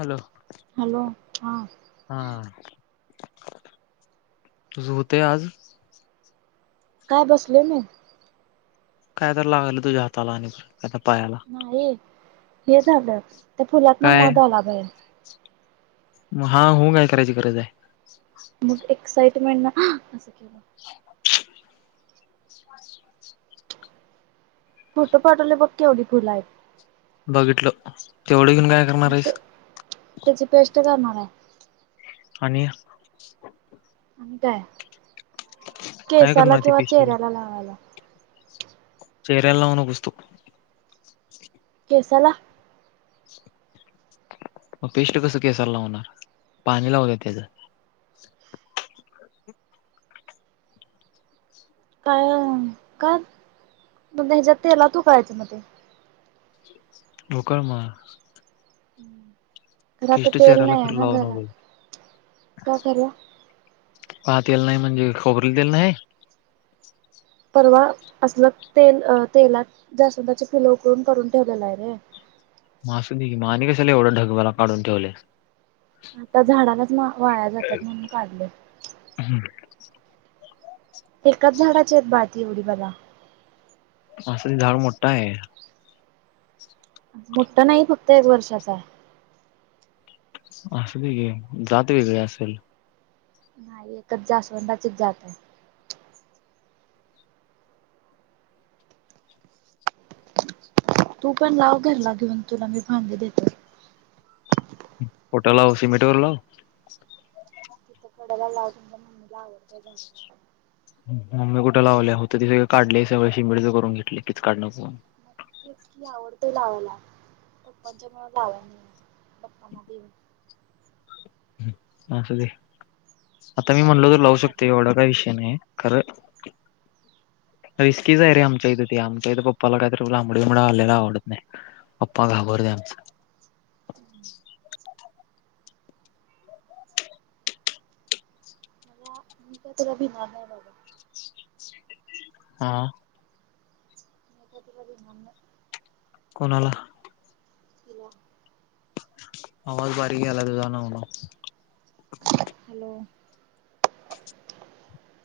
Hello hello हा तुझ हुतय आज का बसलोय मी काय तर लागल तुझ्या हाताला आणि प नाही हे झालं त्या फुलातन मध आला बाहेर म हा हू काय करायची गरज आहे मग एक्साइटमेंट न आं असं केलं [inaudible] फोटो पाठवलंय बघ केवढी फुल आहेत बघितल तेवढं [unintelligible] मग ते आहेस त्याची पेस्ट करणार हाय आणि आणि काय काय केसाला करणार ती किंवा पेस्ट चेहऱ्याला लावायला चेहऱ्याला लावू नकोस तू केसाला [inaudible] मग, पेस्ट कस केसाला लावणार? पाणी लावुया तेज [inaudible] काय [inaudible] अं का मग ह्याच्यात तेलात उकळायच म ते उकळ म [inaudible] खरं आता तेल नाही हाय खरं ना लावू नको घरात काय करुया [inaudible] का तेल नाही म्हणजे काय खोबरेल तेल नाही? परवा आसंल तेल अं तेलात जास्वांदाची फुल उकळून करून ठेवलेलं हाय रे म असुदे की म आणि कशाला एवढं ढगभला काढून ठेवल्यास. आता झाडालाच म वाया जात्यात म्हणून काढल. [inaudible] [inaudible] एकाच झाडाची आहेत बाळ ती एवढी भला अस ही झाड मोठ हाय. मोठं नाही फक्त एक वर्षाच हाय असुदे की जात वेगळी असलं नाही एकच जास्वंदाचीच जात हाय तू पण [inaudible] लाव घरला घेऊन तुला मी फांदी देतो. कुठ लावू? सिमेंट वर लावू [inaudible] कडला लाव तुमच्या मम्मीला आवड हम्म मम्मी कुठे लावल्या होतं ते सगळ काढलय सगळ शिमेटच करून घेतलय कीचकाट नको म्हणून तेच की आवडतय लावायला पण पप्पांच्या मूळ लावायला नाही पप्पांना देईन असू दे, आता मी काय म्हणलो तर भिणार लावू नाही बाबा शकतोय एवढा काय विषय नाही खरं [inaudible] रिस्कीच आहे रे आमच्या इथं ते आमच्या इथं पप्पाला कायतरी लांबडंबिंबड आलेल आवडत नाही पप्पा घाबरत्यात. [unintelligible] मला, मी काय तुला भिणार नाही बाबा [inaudible] हा मी काय तुला भिणार नाही [inaudible] कोणाला? हिला आवाज बारीक यायलाय तुझा नाव- नाव [inaudible] हॅलो [inaudible] [inaudible]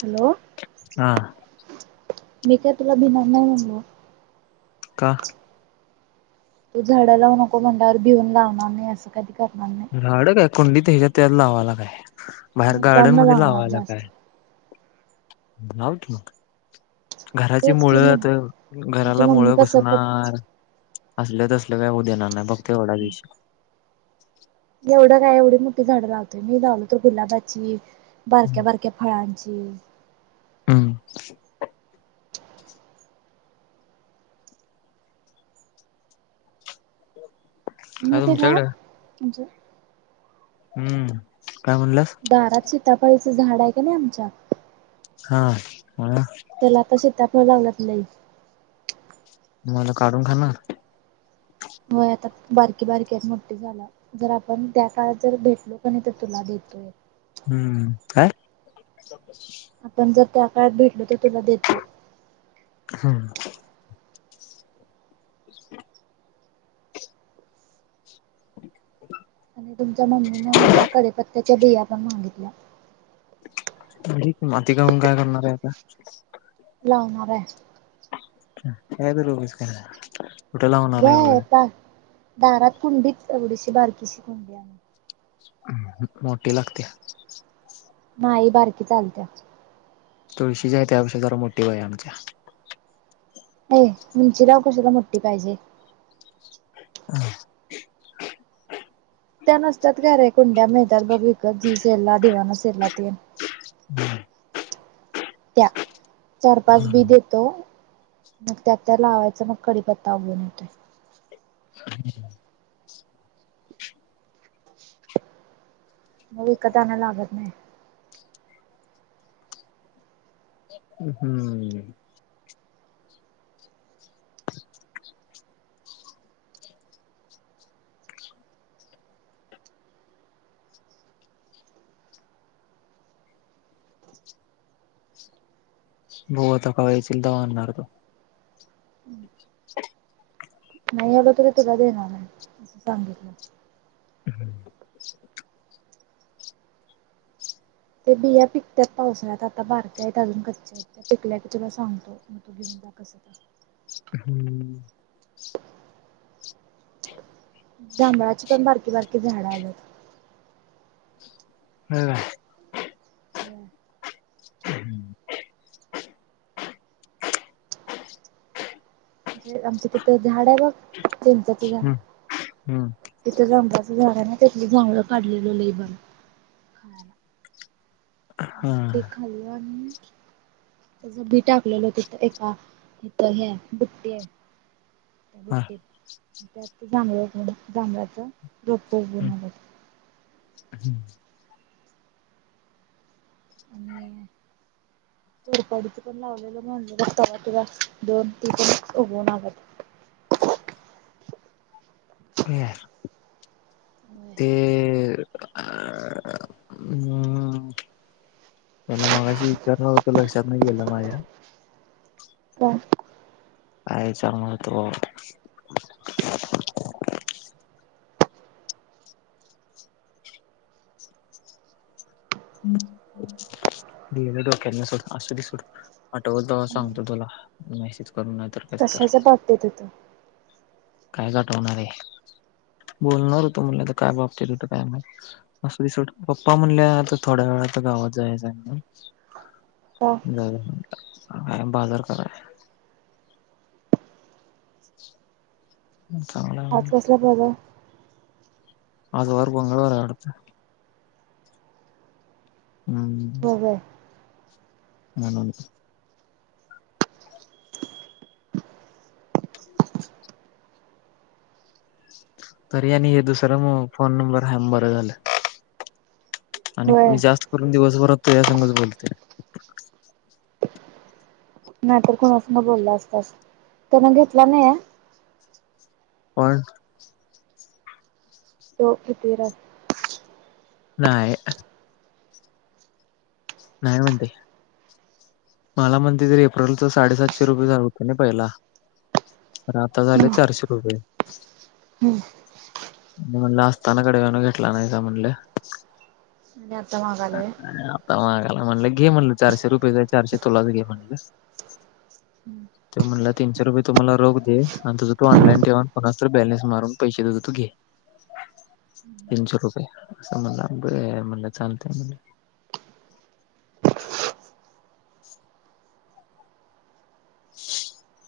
हॅलो हा मी काय तुला भिनार नाही म्हणलो. का? तू झाडं लावू नको म्हणटल्यावर भिऊन लावणार नाही असं काधी करणार नाही. झाड काय कुंडीत ह्याच्यात -त्याच्यात लावायला काय. बाहेर मुद्दाम गार्डन न मध्ये लावणार लावायला काय, जास्त लाव की मग. घराची तेच मुळ- कि मु तेन तुमची घराला मम्मी मुळं कसं प घुसणार... असलं -तसलं काय होऊ देणार नाही फक्त एवढाच विषय एवढं काय एवढी मोठी झाडं लावतोय मी लावलो तर गुलाबाची बारक्या -बारक्या फळांची ची हम्म [inaudible] काय तुमच्याकडे [unintelligible] हम्म काय म्हणाल्यास? सिताफळीचं झाड आहे का नाही आमच्या हा मला त्याला आता सिताफळ लागल्यात लय [inaudible] मग काय काढून खाणार? होय आता बारकी बारकी आहेत मोठी झाल्यावर जर आपण त्या काळात जर भेटलो कानाय तर तुला देतो. ह [unintelligible] हम्म काय? आपण जर त्या काळात भेटलो तर तुला देतो. हा. [inaudible] हो [inaudible] आणि तुमच्या मम्मीनं मला कडिपत्त्याच्या बिया पण मागितल्या. म्हण माती खाऊन काय करणार आहे आता. लावणाराय‌ काय तर उगीच का कुठं लावणार आहे होय. व्हय पा दारात कुंडीत एवढीशी बारकीशी कुंडी आहे. मोठी लागत्या. नाही बारकी चालत्या. तुळशीची आहे त्यापेक्षा जरा मोठी पाहिजे आमच्या अ उंचीला कशाला मोठी पाहिजे. [inaudible] त्या नसत्यात काय रे कुंड्या मिळत्यात बघ विकत त्या सेलला दिवाळी सेलला ते हम् [inaudible] त्या चार पाच बी देतो. मग त्यात त्या लावायचा मग कडीपत्ता उगळून येतोय. हम्. [unintelligible] मग विकत आणाय लागत नाही. हम्म. बघू आता कवा येशिल तवा आणणार बग. [inaudible] नाही आल तरी तुला देणार आहे अस सांगितलं. हम्म. ते बिया पिकतात पावसाळ्यात आता बारक्या आहेत अजून कच्च्या आहेत त्या पिकल्या की तुला सांगतो. कसं तर. हम्म. जांभळाची पण बारकी बारकी झाड आल्यात. ह. हम्म. हम्म. आमच तिथं झाड आहे बघ चिंचेच झाड हम्म हम्म तिथं जांभ झाडाने त्यातलं जांभळं काढलेलं लईभारी खायाला. हा. [unintelligible] त्याचं बी टाकलेलो तिथं एका इथ ह बुट्टीये. हा बुटी. त्यात जांभळ जांभळाचा रोप उघवून हम्म आल्यात. [unintelligible] [inaudible] कोरपडीच पण लावलेल म्हणले तेव्हा दोन तीन उगवून आल्यात. [inaudible] ते. हम्म त्याला मगाशी विचारणारं होत लक्षात नाही गेलं माझ्या. का? [unintelligible] गेलं डोक्यातन सोड असूदे सोड आठवल तवा सांगतो तुला मॅसेज. कशाच्या बाबतीत हो तो? काय गाठवणार आहे? बोलणार होतो म्हणलं तर काय बाबतीत होत काय नाही. असूदे सोड, पप्पा म्हणल्या आता थोड्या वेळा. आता गावात जायाचाय. का काय बाजार कराय. चांगलाय. हाच कसला बरं आज वार मंगळवार हाय वाटतं. हम्म. होय होय म्हणून. तरी आणि हे दुसरां मग फोन नंबर हाय म्हणून बर झालं. आणि होय मी जास्त करून दिवसभरात तुझ्या संगच बोलतोय. नाहीतर कुणास संग बोलला असतास त्यां न घेतला नाहीये. पण. तो कितवीलाय. नाही. नाही म्हणतय. मला म्हणतेय, एप्रिलच साडेसातशे रुपये झाल होतं ना पहिला. आणि आता झाले हम्म चारशे रुपये. हम्म आणि म्हणलं असताना कडव्यानो घेतला नाहीसा म्हणलं. [unintelligible] आणिे आता माघायला मागाला म्हणलं घे म्हणलं, चारशे रुपय, काय चारशे, तुलाच घे म्हणलं! त म्हणलं तीनशे रुपये तु मला रोख दे, आणि तुज तु ऑनलाइन ठेव, कोणाचं तरी बॅलेस मारून पैसे देतो तू घे. तीनशे रुपये, असं म्हणल बरं म्हणलं चालतय ब [inaudible]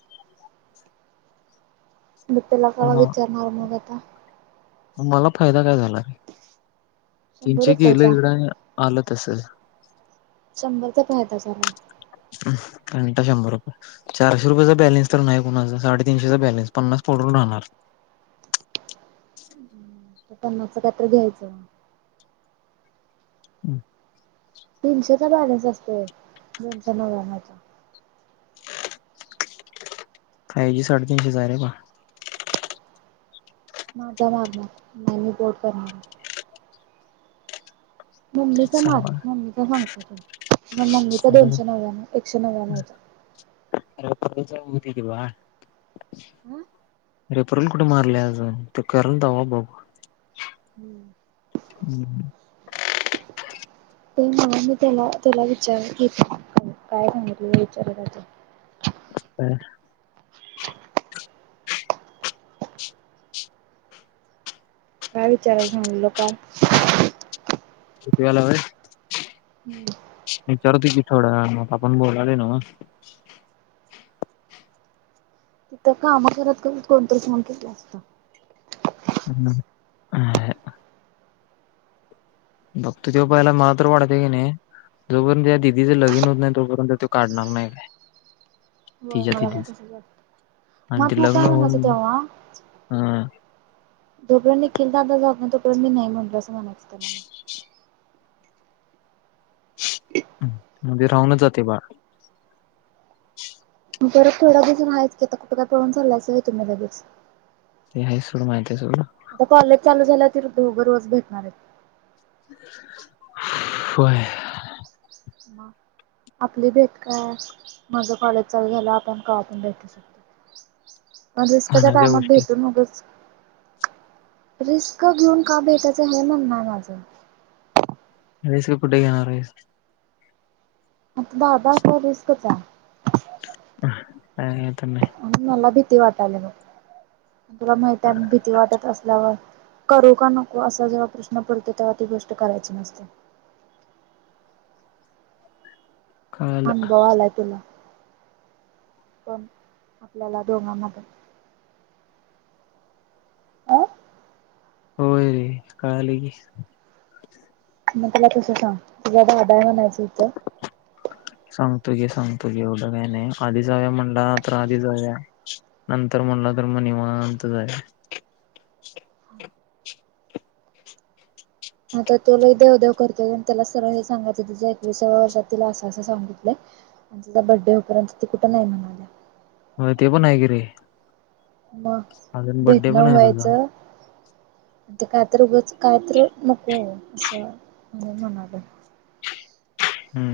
मी तुला कवा म विचारणार मग आता. मला फायदा काय झाला? शंभर तनचे गेलं रुपयाचा एवढं आलं तस [unintelligible] शंभरचा फायदा झाला. घंटा शंभर रुपय चारशे रुपयाचा बॅलेन्स तर नाही कुणाचा, साडेतीनशेचा बॅलेन्स पन्नास पडून राहणार पन्नास चे काहीतरी घ्यायचं. हम्.. तीनशेचा बॅलन्स असतोय, दोनशे नव्या्णचा काही [unintelligible] साडेतीीनशे हजार आहे प माझा मारणार, नाही मी बोट करणार. तेच मम्मीचा मार, सांगालोय मम्मीचा सांगतो तू मग मम्मी, दोनशे नव्याण्व एकशे नव्याण्णव होता. अ उती कवा [unintelligible] हम्म [unintelligible] अरे परल कुठे मारले आज त कल दवा बाब [unintelligible] हम्म... हम्म [unintelligible] ते म्हणून, मी त्याला तुला विचार काय सांगितलं? विचार ह [unintelligible] काय विचारायला सांगितलं का कतील चार त [unintelligible] थोडं मग आपण बोलाले ना म [unintelligible] तिथं काम करत करत कोण तरी फोन केलता अता हम् ह बघत तेव पायला मात्र वाढत की नाही जोपर्यंत या दिदीच लगीन होत नाही तोपर्यंत तो काढणार नाही काय. व्हय हो तिच्या मला पण दिदीच तसच वाटत आणि मग ते तू लग्न काय होऊन म्हणायचं तेव्हा अ जो पर्यंत निखील दादा जाऊ ना तो पर्यंत मी नाही म्हटल असं म्हणायचं त्याला म्हध्येे राहूनच जाते बाळ बरं थोडा दिसून आहेच की आता कुठं काय पळून चालायचं आहे तुम्ही ल दिस हे सर्व माहिती आहे तुला आता कॉलेज चालू झाल्या वरती तू रोज भेटणार आहेत. व्हय. हा. आपली भेट काय माझ कॉलेज चालू झालं आपण कवा पण भेटू शकतो. मग रिस्कच्या म्हणायच्या टायमात गोष्टी भेटून मगच रिस्क घेऊन का भेटायचं हे म्हण आहे माझं रिस्क कुठे घेणार आहेस. आता दादा त रिस्कच आहे अ तम आणि मला भीती वाटायला बघ मग तुला माहित भीती वाटत असल्यावर करू का नको असा जेव्हा प्रश्न पडतो तेव्हा ती गोष्ट करायची नसते. [unintelligible] कळालं अनुभव आलाय तुला. पण आपल्याला दोघांना पण. अ होय रे कळालय घे मग तुला तसं सांग तुझ्या ददाय म्हणायचं होतं सांगतो घे सांगतो घे एवढं काही नाही आधी जावु या म्हणला तर आधी जावूया नंतर म्हणलात म णीवांत जा आहे ह तर तुला देव देव करतो त्याला सरळ हे सांगायचं त एकस वर्षातील असं असं सांगितलं आणि तिचा बर्डे होपर्यंत ती कुठं नाही म्हणाल्या होय ते पण आहे की रे म अजून बड्डे पण भेटणं आहे तुझा व्हायचं. ते काय तर उगच कायत नको असं म्ह म्हणाल हम्म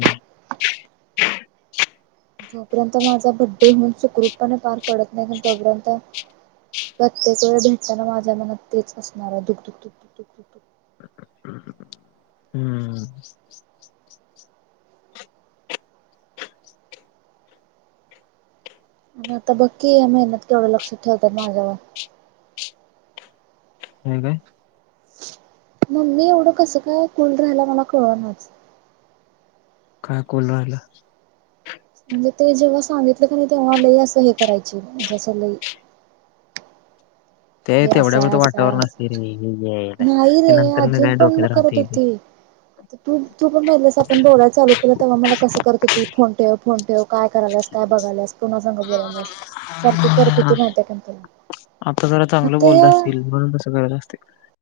जोपर्यंत माझा बड्डे होन सुखरूपपणे पार पडत नाही कारण तोपर्यंत प्रत्येक वेळ भेटताना माझ्या मनात तेच असणार आहे दुख दुख दुख दुक दुख दु दुख हम्म आता बघकी मेहनत केवढं लक्ष ठेवतात माझ्यावर हे काय मगमी एवढं कसं काय कुल राहायला मला कळ नाच. काय कुल राहिलं. म्हणजे ते जेव्हा सांगितलं ख नाही तेव्हा लई असं हे करायची जसं लई ते हे असं तेवढ्यावरच हाय वातावरण असते रे अस यायला, नाही ते रे नंतर न अजून काय पण मग डोक्यात करत राहते ते होती तू तू पण म्हहितलंस आपण बोलायला चालू केलं तेव्हा मला कसं करत होती फोन ठेव फोन ठेव काय करायलास काय बघायलास पुन्हा संग बोलाल्यास सारखं करत होती माहितीय काय तुला आता जरा चांगलं बोलत आता असतील, म्हणून तसं करत असतील.